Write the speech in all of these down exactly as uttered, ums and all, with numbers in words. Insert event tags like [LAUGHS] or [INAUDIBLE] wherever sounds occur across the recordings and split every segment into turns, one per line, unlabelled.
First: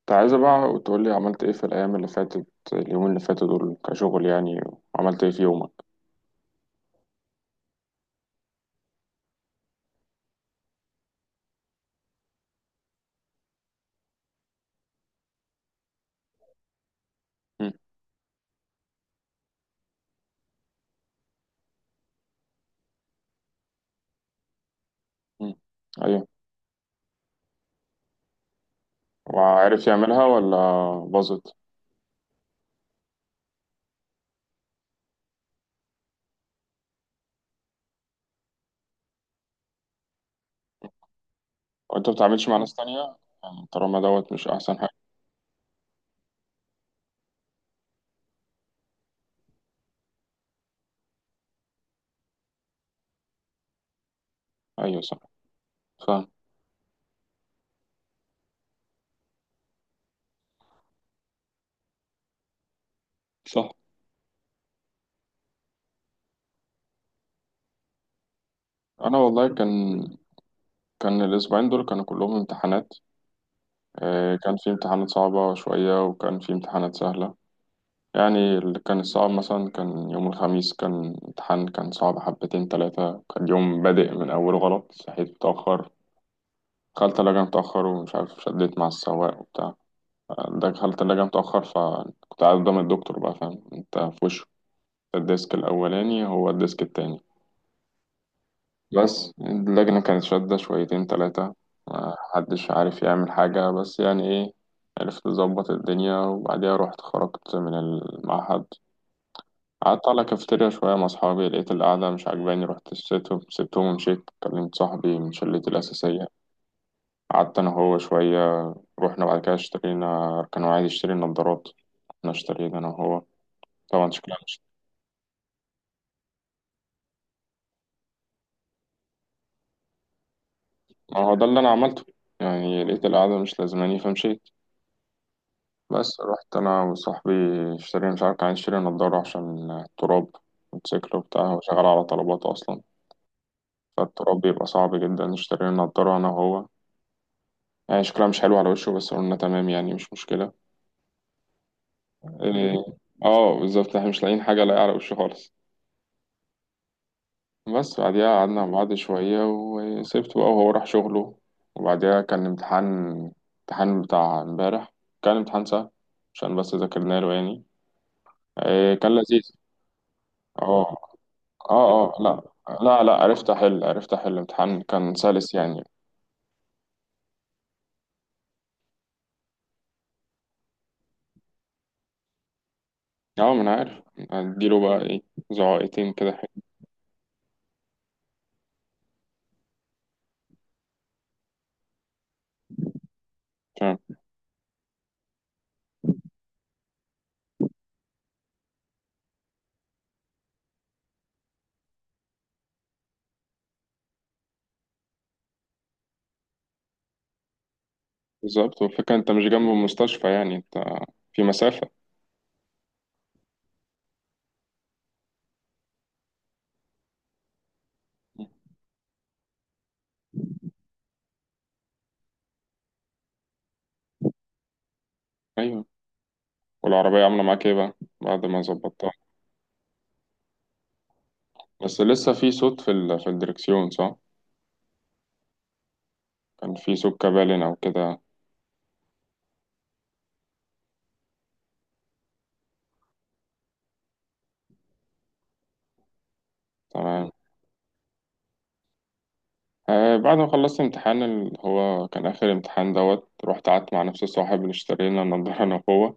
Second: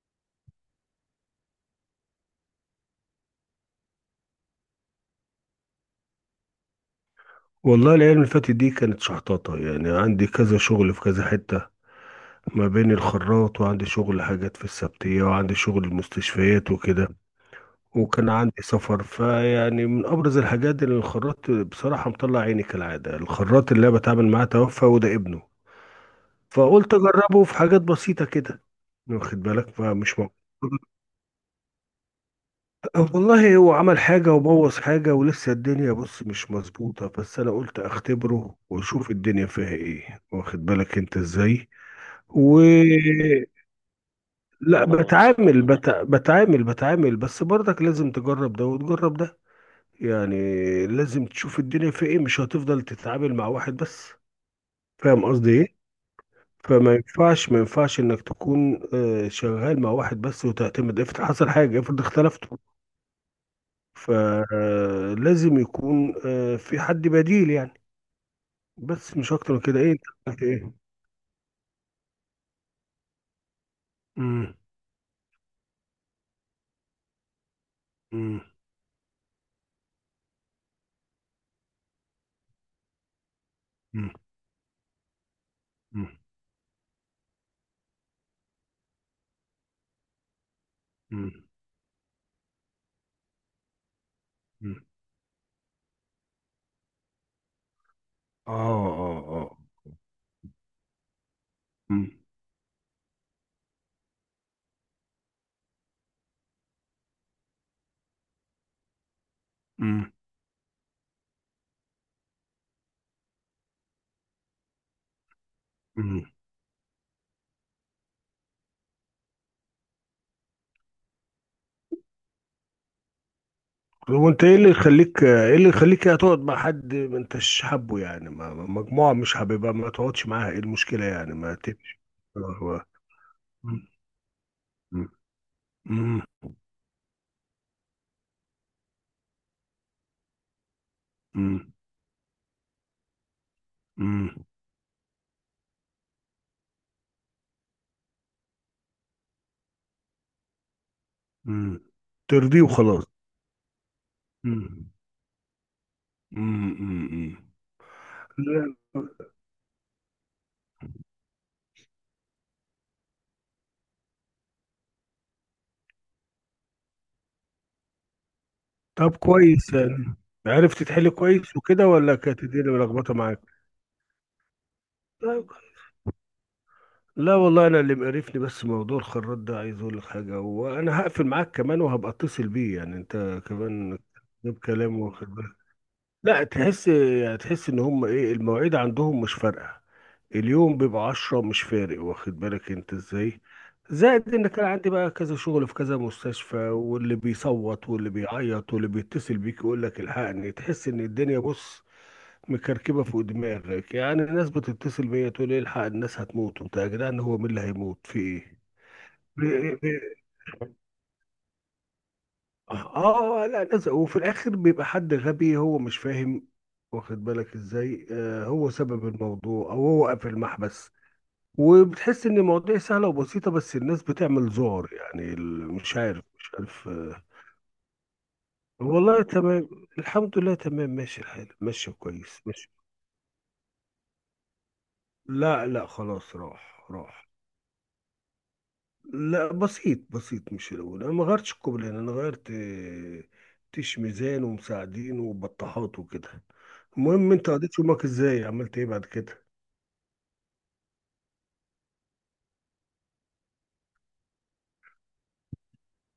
كنت عايزة بقى تقولي عملت ايه في الأيام اللي فاتت. اليومين اللي فاتوا دول كشغل يعني عملت ايه في يومك.
والله الأيام اللي فاتت دي كانت شحطاطة، يعني عندي كذا شغل في كذا حتة ما بين الخراط، وعندي شغل حاجات في السبتية، وعندي شغل المستشفيات وكده،
مم.
وكان عندي سفر، فيعني من أبرز الحاجات اللي الخراط بصراحة مطلع عيني كالعادة. الخراط اللي أنا بتعامل معاه توفى وده ابنه،
مم. أيوة.
فقلت أجربه في حاجات بسيطة كده، واخد بالك،
وعارف
فمش
يعملها ولا
موجود.
باظت؟
والله هو عمل حاجة وبوظ حاجة، ولسه الدنيا بص مش مظبوطة، بس أنا قلت أختبره وأشوف الدنيا فيها إيه، واخد بالك أنت إزاي.
وانت بتتعاملش مع
و
ناس تانية؟ يعني طالما دوت مش أحسن
لا،
حاجة.
بتعامل بت... بتعامل بتعامل، بس برضك لازم تجرب ده وتجرب ده، يعني لازم تشوف الدنيا فيها إيه، مش هتفضل تتعامل مع واحد بس.
أيوة صح.
فاهم قصدي إيه؟
فاهم.
فما ينفعش ما ينفعش إنك تكون آه، شغال مع واحد بس وتعتمد. افرض حصل حاجة، افرض اختلفتوا،
صح.
فلازم يكون آه، في حد بديل يعني. بس
أنا
مش اكتر
والله
من
كان
كده. ايه، انت عملت ايه؟
كان الأسبوعين دول كانوا كلهم امتحانات. آه،
مم،
كان في امتحانات صعبة شوية وكان في امتحانات سهلة.
مم،
يعني اللي كان الصعب مثلا كان يوم الخميس، كان امتحان كان صعب حبتين تلاتة. كان يوم بادئ
مم،
من أوله غلط، صحيت متأخر،
مم،
دخلت الثلاجة متأخر ومش عارف شديت مع السواق وبتاع. دخلت الثلاجة
مم،
متأخر فكنت قاعد قدام الدكتور بقى، فاهم انت، في وشه
مم.
الديسك الأولاني هو الديسك التاني.
اه، اه،
بس
اه.
اللجنة كانت شادة شويتين تلاتة،
مم،
محدش عارف يعمل حاجة بس يعني ايه. عرفت أظبط الدنيا وبعديها رحت خرجت من المعهد. قعدت
مم،
على كافيتيريا شوية مع أصحابي، لقيت القعدة مش عاجباني، رحت سبتهم سبتهم ومشيت. كلمت صاحبي من شلتي
مم.
الأساسية، قعدت أنا هو شوية. رحنا بعد كده اشترينا، كان هو عايز يشتري نظارات، احنا اشترينا انا وهو. طبعا
طب
شكلها
وانت ايه
مش،
اللي يخليك، آه، ايه اللي يخليك يعني تقعد مع حد ما انتش حابه؟ يعني ما ما- مجموعة مش حاببها ما تقعدش معاها، ايه المشكلة
ما هو
يعني؟
ده
ما
اللي انا
تمشي.
عملته.
آه،
يعني
هو-
لقيت القعدة مش
مم،
لازماني فمشيت.
مم،
بس
مم،
رحت انا وصاحبي اشترينا، مش عارف كان عايز يشتري نضارة عشان التراب. موتوسيكل وبتاع، هو
مم،
شغال على طلبات اصلا، فالتراب
مم،
بيبقى صعب جدا. اشترينا نضارة انا وهو. يعني شكلها مش حلو على وشه بس قلنا تمام، يعني مش مشكلة.
مم. ترضيه
إيه،
وخلاص.
اه بالظبط، احنا مش لاقيين حاجة لاقية
مم،
على وشه خالص.
مم، مم، مم.
بس بعديها قعدنا مع بعض
لا.
شوية وسبته بقى وهو راح شغله. وبعديها كان امتحان، امتحان بتاع امبارح، كان امتحان سهل عشان بس ذاكرنا له يعني. إيه كان
طب
لذيذ.
كويس يعني، عرفت
اه
تحل كويس وكده
اه
ولا
اه لا،
كانت الدنيا
لا لا
ملخبطه معاك؟
عرفت احل، عرفت احل، امتحان كان
طيب.
سلس يعني.
لا والله، انا اللي مقرفني بس موضوع الخراط ده. عايز اقول لك حاجه، وانا هقفل معاك كمان وهبقى اتصل بيه، يعني انت
اه، ما انا
كمان
عارف
جيب
اديله
كلام،
بقى ايه،
واخد بالك.
زعائقتين كده.
لا، تحس يعني، تحس ان هم ايه، المواعيد عندهم مش فارقه. اليوم بيبقى عشرة، مش فارق، واخد بالك انت ازاي؟
عشان-
زائد ان كان عندي بقى كذا شغل في كذا مستشفى، واللي بيصوت واللي بيعيط واللي بيتصل بيك يقول لك الحقني. تحس ان الدنيا بص مكركبه فوق دماغك، يعني الناس بتتصل بيا تقول لي الحق، الناس هتموت وبتاع، يا جدعان هو مين اللي هيموت في؟
بالظبط. والفكرة انت مش جنب
ايه، ب- ب-
المستشفى يعني، انت في مسافة.
اه، لا، ناس. وفي الاخر بيبقى حد غبي هو مش فاهم، واخد بالك ازاي؟ آه، هو سبب الموضوع او هو قافل المحبس، وبتحس ان المواضيع سهله وبسيطه، بس الناس بتعمل ذعر، يعني ال-
ايوه.
مش عارف، مش عارف، آه.
والعربية عاملة معاك ايه بقى بعد ما ظبطتها؟
والله تمام. الحمد لله، تمام، ماشي الحال، ماشي
بس لسه
كويس،
في
ماشي.
صوت في ال... في الدركسيون صح؟
لا، لا، خلاص،
كان
راح
في
راح.
سكة بالين أو كده.
لا، بسيط بسيط، مش الأول. أنا ما غيرتش الكوبلين، أنا غيرت آه، تيش ميزان ومساعدين وبطاحات وكده. المهم،
تمام.
أنت قضيت يومك إزاي، عملت إيه بعد كده؟
آه، بعد ما خلصت امتحان اللي هو كان آخر امتحان دوت، رحت قعدت مع نفس الصاحب اللي اشتري لنا النضارة [LAUGHS] أنا وهو.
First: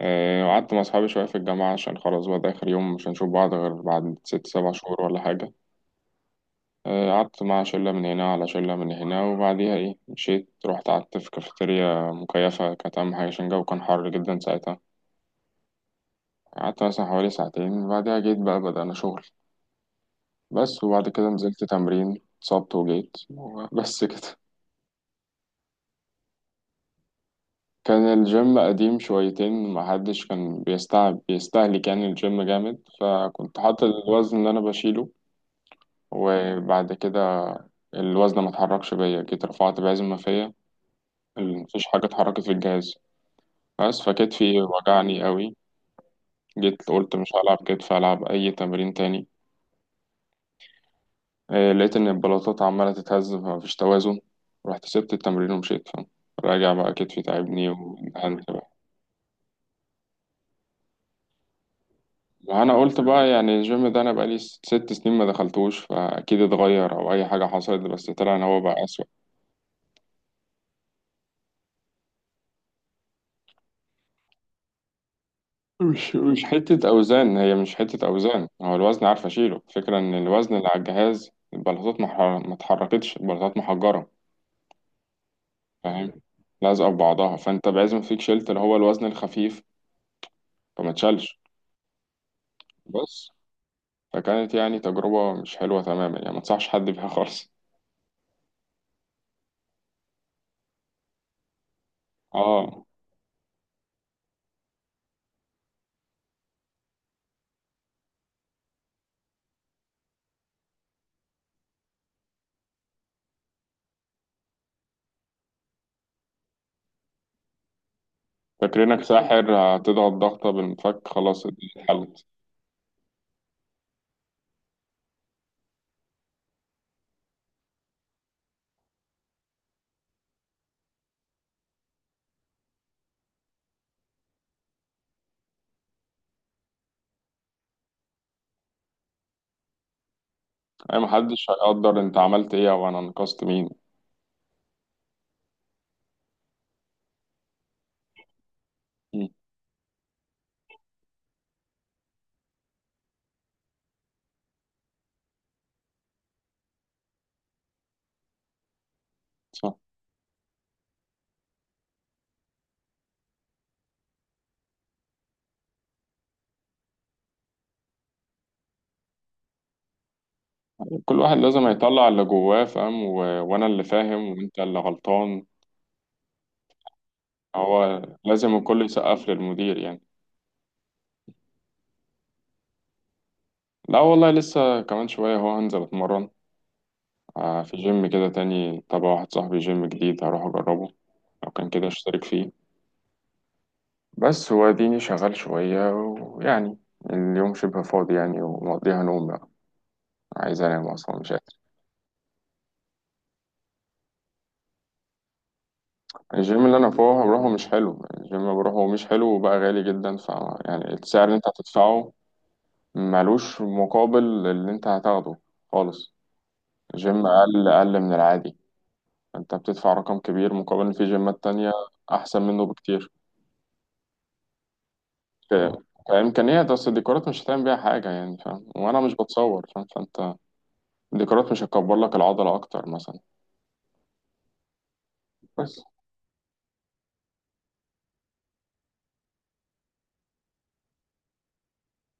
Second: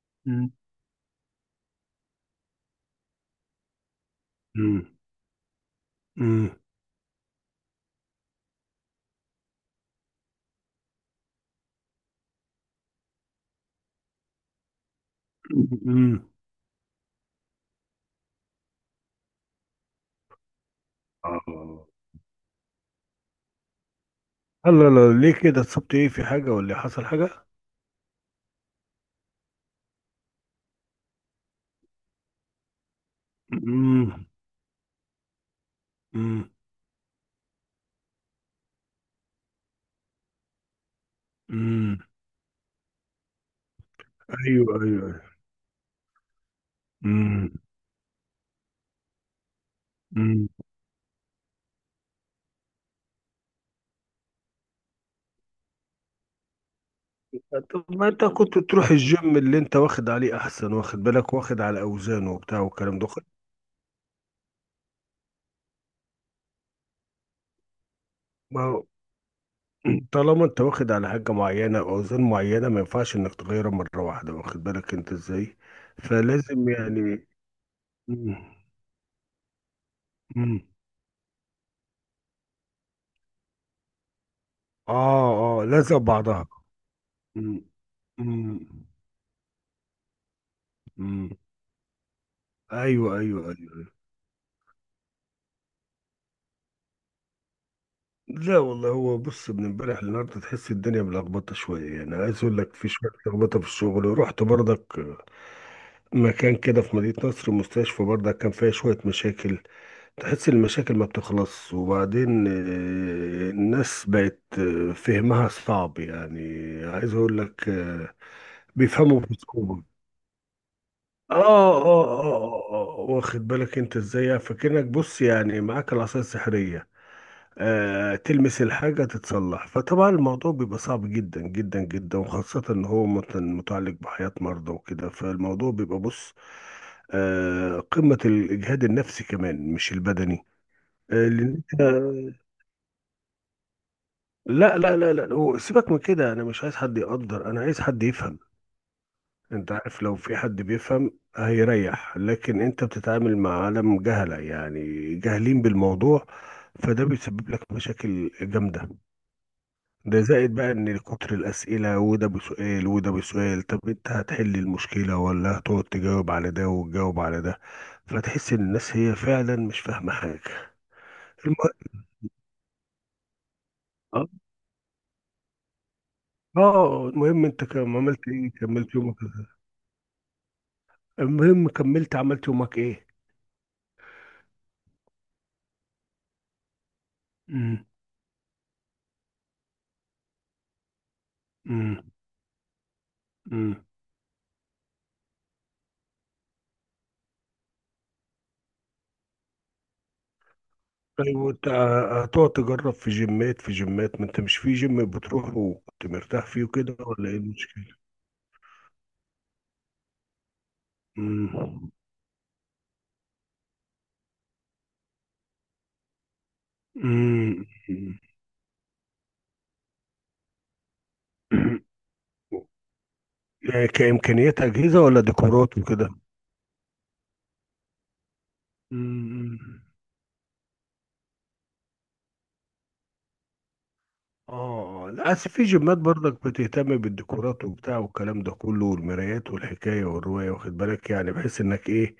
آه،
مم.
وقعدت مع أصحابي شوية في الجامعة عشان خلاص بقى ده آخر يوم، مش هنشوف بعض غير بعد ست سبع
مم.
شهور ولا حاجة.
مم.
آه، قعدت مع شلة من هنا على شلة من هنا، وبعديها إيه مشيت، رحت قعدت في كافيتيريا مكيفة، كانت أهم حاجة عشان الجو كان حر جدا ساعتها.
مم.
قعدت مثلا حوالي ساعتين، بعدها جيت بقى بدأنا شغل. بس وبعد كده نزلت
آه.
تمرين، اتصبت وجيت. [LAUGHS] بس كده.
الله، لا ليه كده اتصبت؟ إيه، في حاجة ولا حصل حاجة؟
كان الجيم قديم شويتين، محدش كان بيستعب بيستهلك يعني، الجيم جامد، فكنت حاطط
مم.
الوزن اللي انا بشيله.
مم.
وبعد كده الوزن ما اتحركش بيا، جيت رفعت بعزم ما فيا، ال- مفيش
مم.
حاجة اتحركت في الجهاز. بس فكتفي
أيوه، أيوه،
وجعني
أيوه.
قوي. جيت قلت مش
مم.
هلعب كتف، هلعب اي تمرين تاني.
مم.
آه، لقيت ان البلاطات عمالة تتهز فمفيش توازن، رحت سبت التمرين ومشيت، فاهم. راجع بقى، كتفي
أيوه.
تعبني.
طب ما أنت
وانت،
كنت تروح الجيم اللي أنت واخد عليه أحسن، واخد بالك، واخد على أوزانه وبتاع
ما انا
والكلام
قلت
ده.
بقى يعني الجيم ده انا بقالي ست ست سنين ما دخلتوش، فاكيد اتغير او اي حاجه حصلت، بس طلع ان هو بقى
ما
اسوأ.
طالما انت واخد على حاجة معينة او اوزان معينة، ما ينفعش انك تغيرها مرة واحدة، واخد بالك انت ازاي؟
مش مش
فلازم
حته
يعني.
اوزان، هي مش حته اوزان،
مم.
هو الوزن عارف اشيله. الفكره ان الوزن
مم.
اللي على الجهاز البلاطات ما ح- ما اتحركتش، البلاطات محجره،
اه، اه، لازم
فاهم،
بعضها.
لازقه في بعضها،
مم.
فانت بعزم فيك شلت اللي
مم.
هو الوزن الخفيف فما
مم.
اتشالش.
ايوه،
بس
ايوه، ايوه، أيوة.
فكانت يعني تجربه مش حلوه تماما، يعني ما انصحش حد بيها خالص.
لا والله، هو بص من امبارح للنهارده تحس الدنيا ملخبطه شويه، يعني عايز اقول لك،
اه.
في شويه لخبطه في الشغل، ورحت برضك مكان كده في مدينه نصر، مستشفى برضك كان فيها شويه مشاكل. تحس المشاكل ما بتخلص، وبعدين آه، الناس بقت آه، فهمها صعب يعني. عايز اقول لك، آه،
فاكرينك
بيفهموا
ساحر
بصعوبة.
هتضغط ضغطه بالمفك
آه
خلاص
آه, آه
اتحلت.
آه آه واخد بالك أنت إزاي؟ فكأنك بص، يعني معاك العصاية السحرية، آه، تلمس الحاجة تتصلح. فطبعا الموضوع بيبقى صعب جدا جدا جدا، وخاصة إن هو مت- متعلق بحياة مرضى وكده. فالموضوع بيبقى بص، آه، قمة الإجهاد النفسي كمان مش البدني.
أي
اللي
محدش
انت...
هيقدر أنت عملت إيه أو أنا أنقذت مين.
لا، لا، لا، لا، هو سيبك من كده، انا مش عايز حد يقدر، انا عايز حد يفهم.
مم.
انت عارف، لو في حد بيفهم هيريح، لكن انت بتتعامل مع عالم جهلة يعني، جاهلين بالموضوع، فده بيسبب لك مشاكل جامدة.
صح.
ده زائد بقى ان كتر الاسئلة، وده بسؤال وده بسؤال. طب انت هتحل المشكلة ولا هتقعد تجاوب على ده وتجاوب على ده؟ فتحس ان الناس هي فعلا مش فاهمة حاجة.
كل واحد
الم...
لازم يطلع اللي جواه، فاهم و... وأنا اللي
اه.
فاهم وأنت اللي غلطان.
آه، المهم انت كم،
هو
عملت ايه،
لازم الكل
كملت يومك؟
يسقف للمدير يعني.
المهم، كملت عملت يومك ايه؟
لا والله، لسه كمان شوية هو هنزل أتمرن. آه، في
امم،
جيم كده تاني تبع واحد صاحبي، جيم جديد هروح أجربه. لو كان كده
امم،
اشترك فيه.
امم.
بس هو اديني شغال شوية ويعني اليوم شبه فاضي يعني، ومقضيها نوم بقى، عايز أنام أصلا مش.
طيب وانت، آه، هتقعد تجرب في جيمات في جيمات؟ ما انت مش في جيم بتروح وكنت مرتاح فيه
الجيم اللي انا
وكده،
فوق
ولا ايه
بروحه مش
المشكلة؟
حلو، الجيم اللي بروحه مش حلو وبقى غالي جدا، ف يعني السعر اللي انت
امم،
هتدفعه ملوش مقابل اللي انت هتاخده خالص. الجيم
امم.
اقل اقل من العادي، انت بتدفع رقم كبير مقابل ان في جيمات تانية
[CLEARS THROAT]
احسن منه بكتير.
يعني كإمكانيات أجهزة ولا
ك-
ديكورات وكده؟
كامكانيات، اصل الديكورات مش هتعمل بيها حاجه يعني، فاهم، وانا مش
امم.
بتصور فاهم، فانت الديكورات مش هتكبر لك العضله اكتر مثلا.
اه، للأسف في
بس
جيمات برضك بتهتم بالديكورات وبتاع والكلام ده كله، والمرايات والحكاية والرواية، واخد بالك، يعني بحيث انك ايه،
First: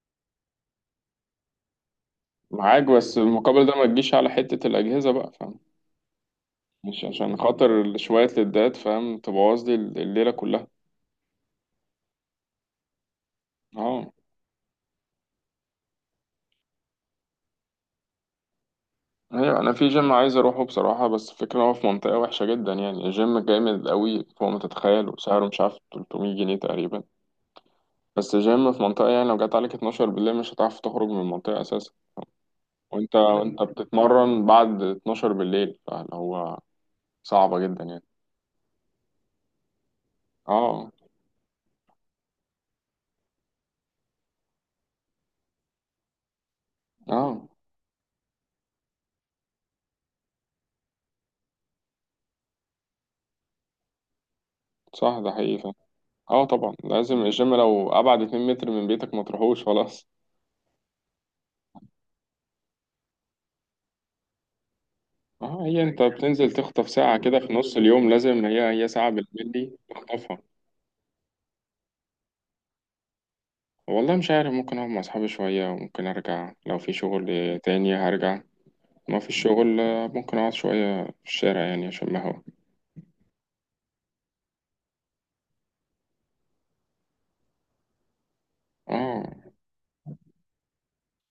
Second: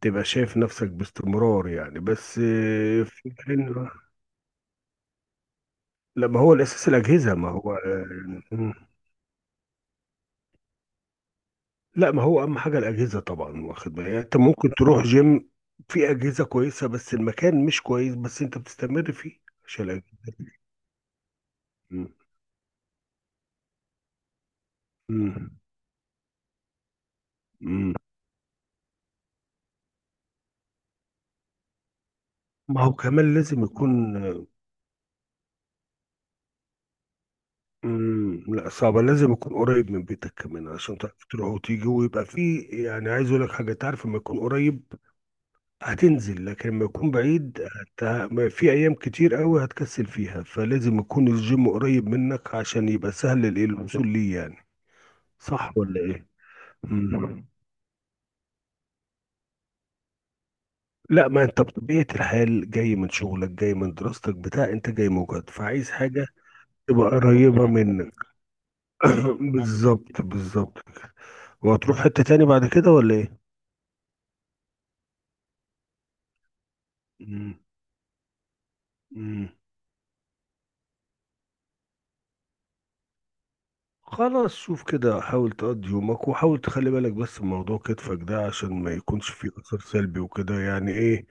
تبقى شايف نفسك باستمرار، يعني بس
معاك،
آه،
بس
في
المقابل
حين.
ده ما تجيش على حته الاجهزه بقى فاهم،
لا، ما هو الأساس
مش
الأجهزة،
عشان
ما هو
خاطر شوية
آه، مم.
لدات فاهم تبوظ لي الليلة كلها.
لا، ما هو أهم حاجة الأجهزة طبعا، واخد بالك
اه.
يعني، أنت ممكن تروح جيم في أجهزة كويسة بس المكان مش كويس، بس أنت بتستمر فيه
ايوه، انا
عشان
في جيم
الأجهزة.
عايز اروحه بصراحة، بس الفكرة هو في
مم.
منطقة وحشة جدا، يعني الجيم جامد قوي فوق ما تتخيل وسعره
مم.
مش عارف ثلاث مية جنيه تقريبا.
مم.
بس الجيم في منطقة يعني لو جت عليك اتناشر بالليل مش هتعرف تخرج من المنطقة اساسا.
ما هو
وانت
كمان
وانت
لازم يكون،
بتتمرن بعد اتناشر بالليل فاللي هو صعبة جدا يعني.
مم، لا صعبة، لازم يكون قريب من بيتك كمان
اه
عشان تعرف تروح وتيجي، ويبقى فيه يعني. عايز اقول لك حاجة، تعرف لما يكون قريب هتنزل، لكن لما يكون
اه
بعيد هت... ما- في ايام كتير قوي هتكسل فيها، فلازم يكون الجيم قريب منك عشان يبقى سهل ال- الوصول ليه يعني.
صح، ده حقيقي
صح
فاهم.
ولا ايه؟
اه طبعا، لازم
مم.
الجيم لو ابعد اتنين متر من بيتك ما تروحوش خلاص.
لا، ما انت بطبيعة الحال جاي من شغلك، جاي من دراستك بتاع انت جاي مجهد،
اه، هي
فعايز
انت
حاجة
بتنزل تخطف
تبقى
ساعة كده في
قريبة
نص اليوم،
منك.
لازم هي هي ساعة
[COUGHS]
بالليل
[CLEARS THROAT]
دي
بالظبط،
تخطفها.
بالظبط. وهتروح حتة تاني بعد كده ولا ايه؟
والله مش عارف، ممكن اقعد مع اصحابي شوية، وممكن ارجع لو في شغل
مم.
تاني هرجع. ما في
مم.
الشغل، آه، ممكن اقعد شوية في الشارع يعني، عشان ما هو.
خلاص، شوف كده، حاول تقضي يومك، وحاول تخلي بالك بس من موضوع كتفك ده عشان ما يكونش فيه
اه.
أثر سلبي وكده، يعني ايه،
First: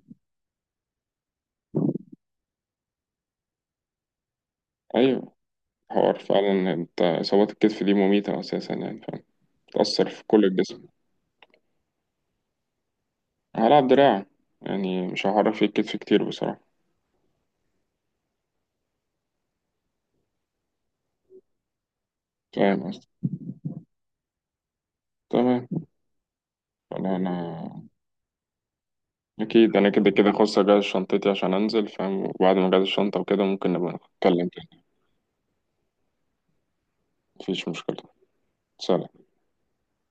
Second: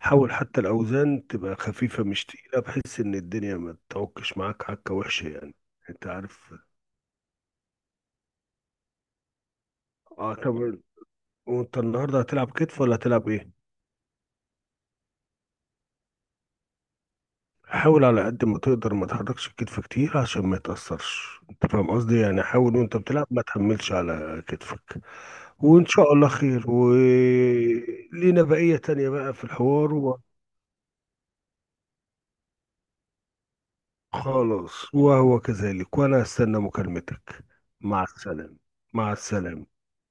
حاول حتى الأوزان تبقى خفيفة مش تقيلة، بحيث إن الدنيا ما تتوكش معاك حكة وحشة،
ايوه،
يعني أنت
حوار
عارف.
فعلا. انت اصابات الكتف دي مميتة اساسا يعني فاهم، بتأثر في
اه
كل
طب،
الجسم.
وأنت النهاردة هتلعب كتف ولا هتلعب ايه؟
هلعب دراع، يعني مش هعرف في الكتف كتير بصراحة.
حاول على قد ما تقدر ما تحركش الكتف كتير عشان ما يتأثرش، أنت فاهم قصدي، يعني حاول
فاهم
وأنت
قصدي.
بتلعب ما تحملش على كتفك.
تمام.
وإن شاء الله خير،
والله انا،
ولينا بقية تانية بقى في
أكيد
الحوار.
أنا كده كده خلاص أجهز شنطتي عشان أنزل فاهم، وبعد ما أجهز الشنطة وكده ممكن نبقى نتكلم تاني.
وخلاص، وهو كذلك، وأنا أستنى مكالمتك.
مفيش مشكلة.
مع السلامة. مع
سلام.
السلامة.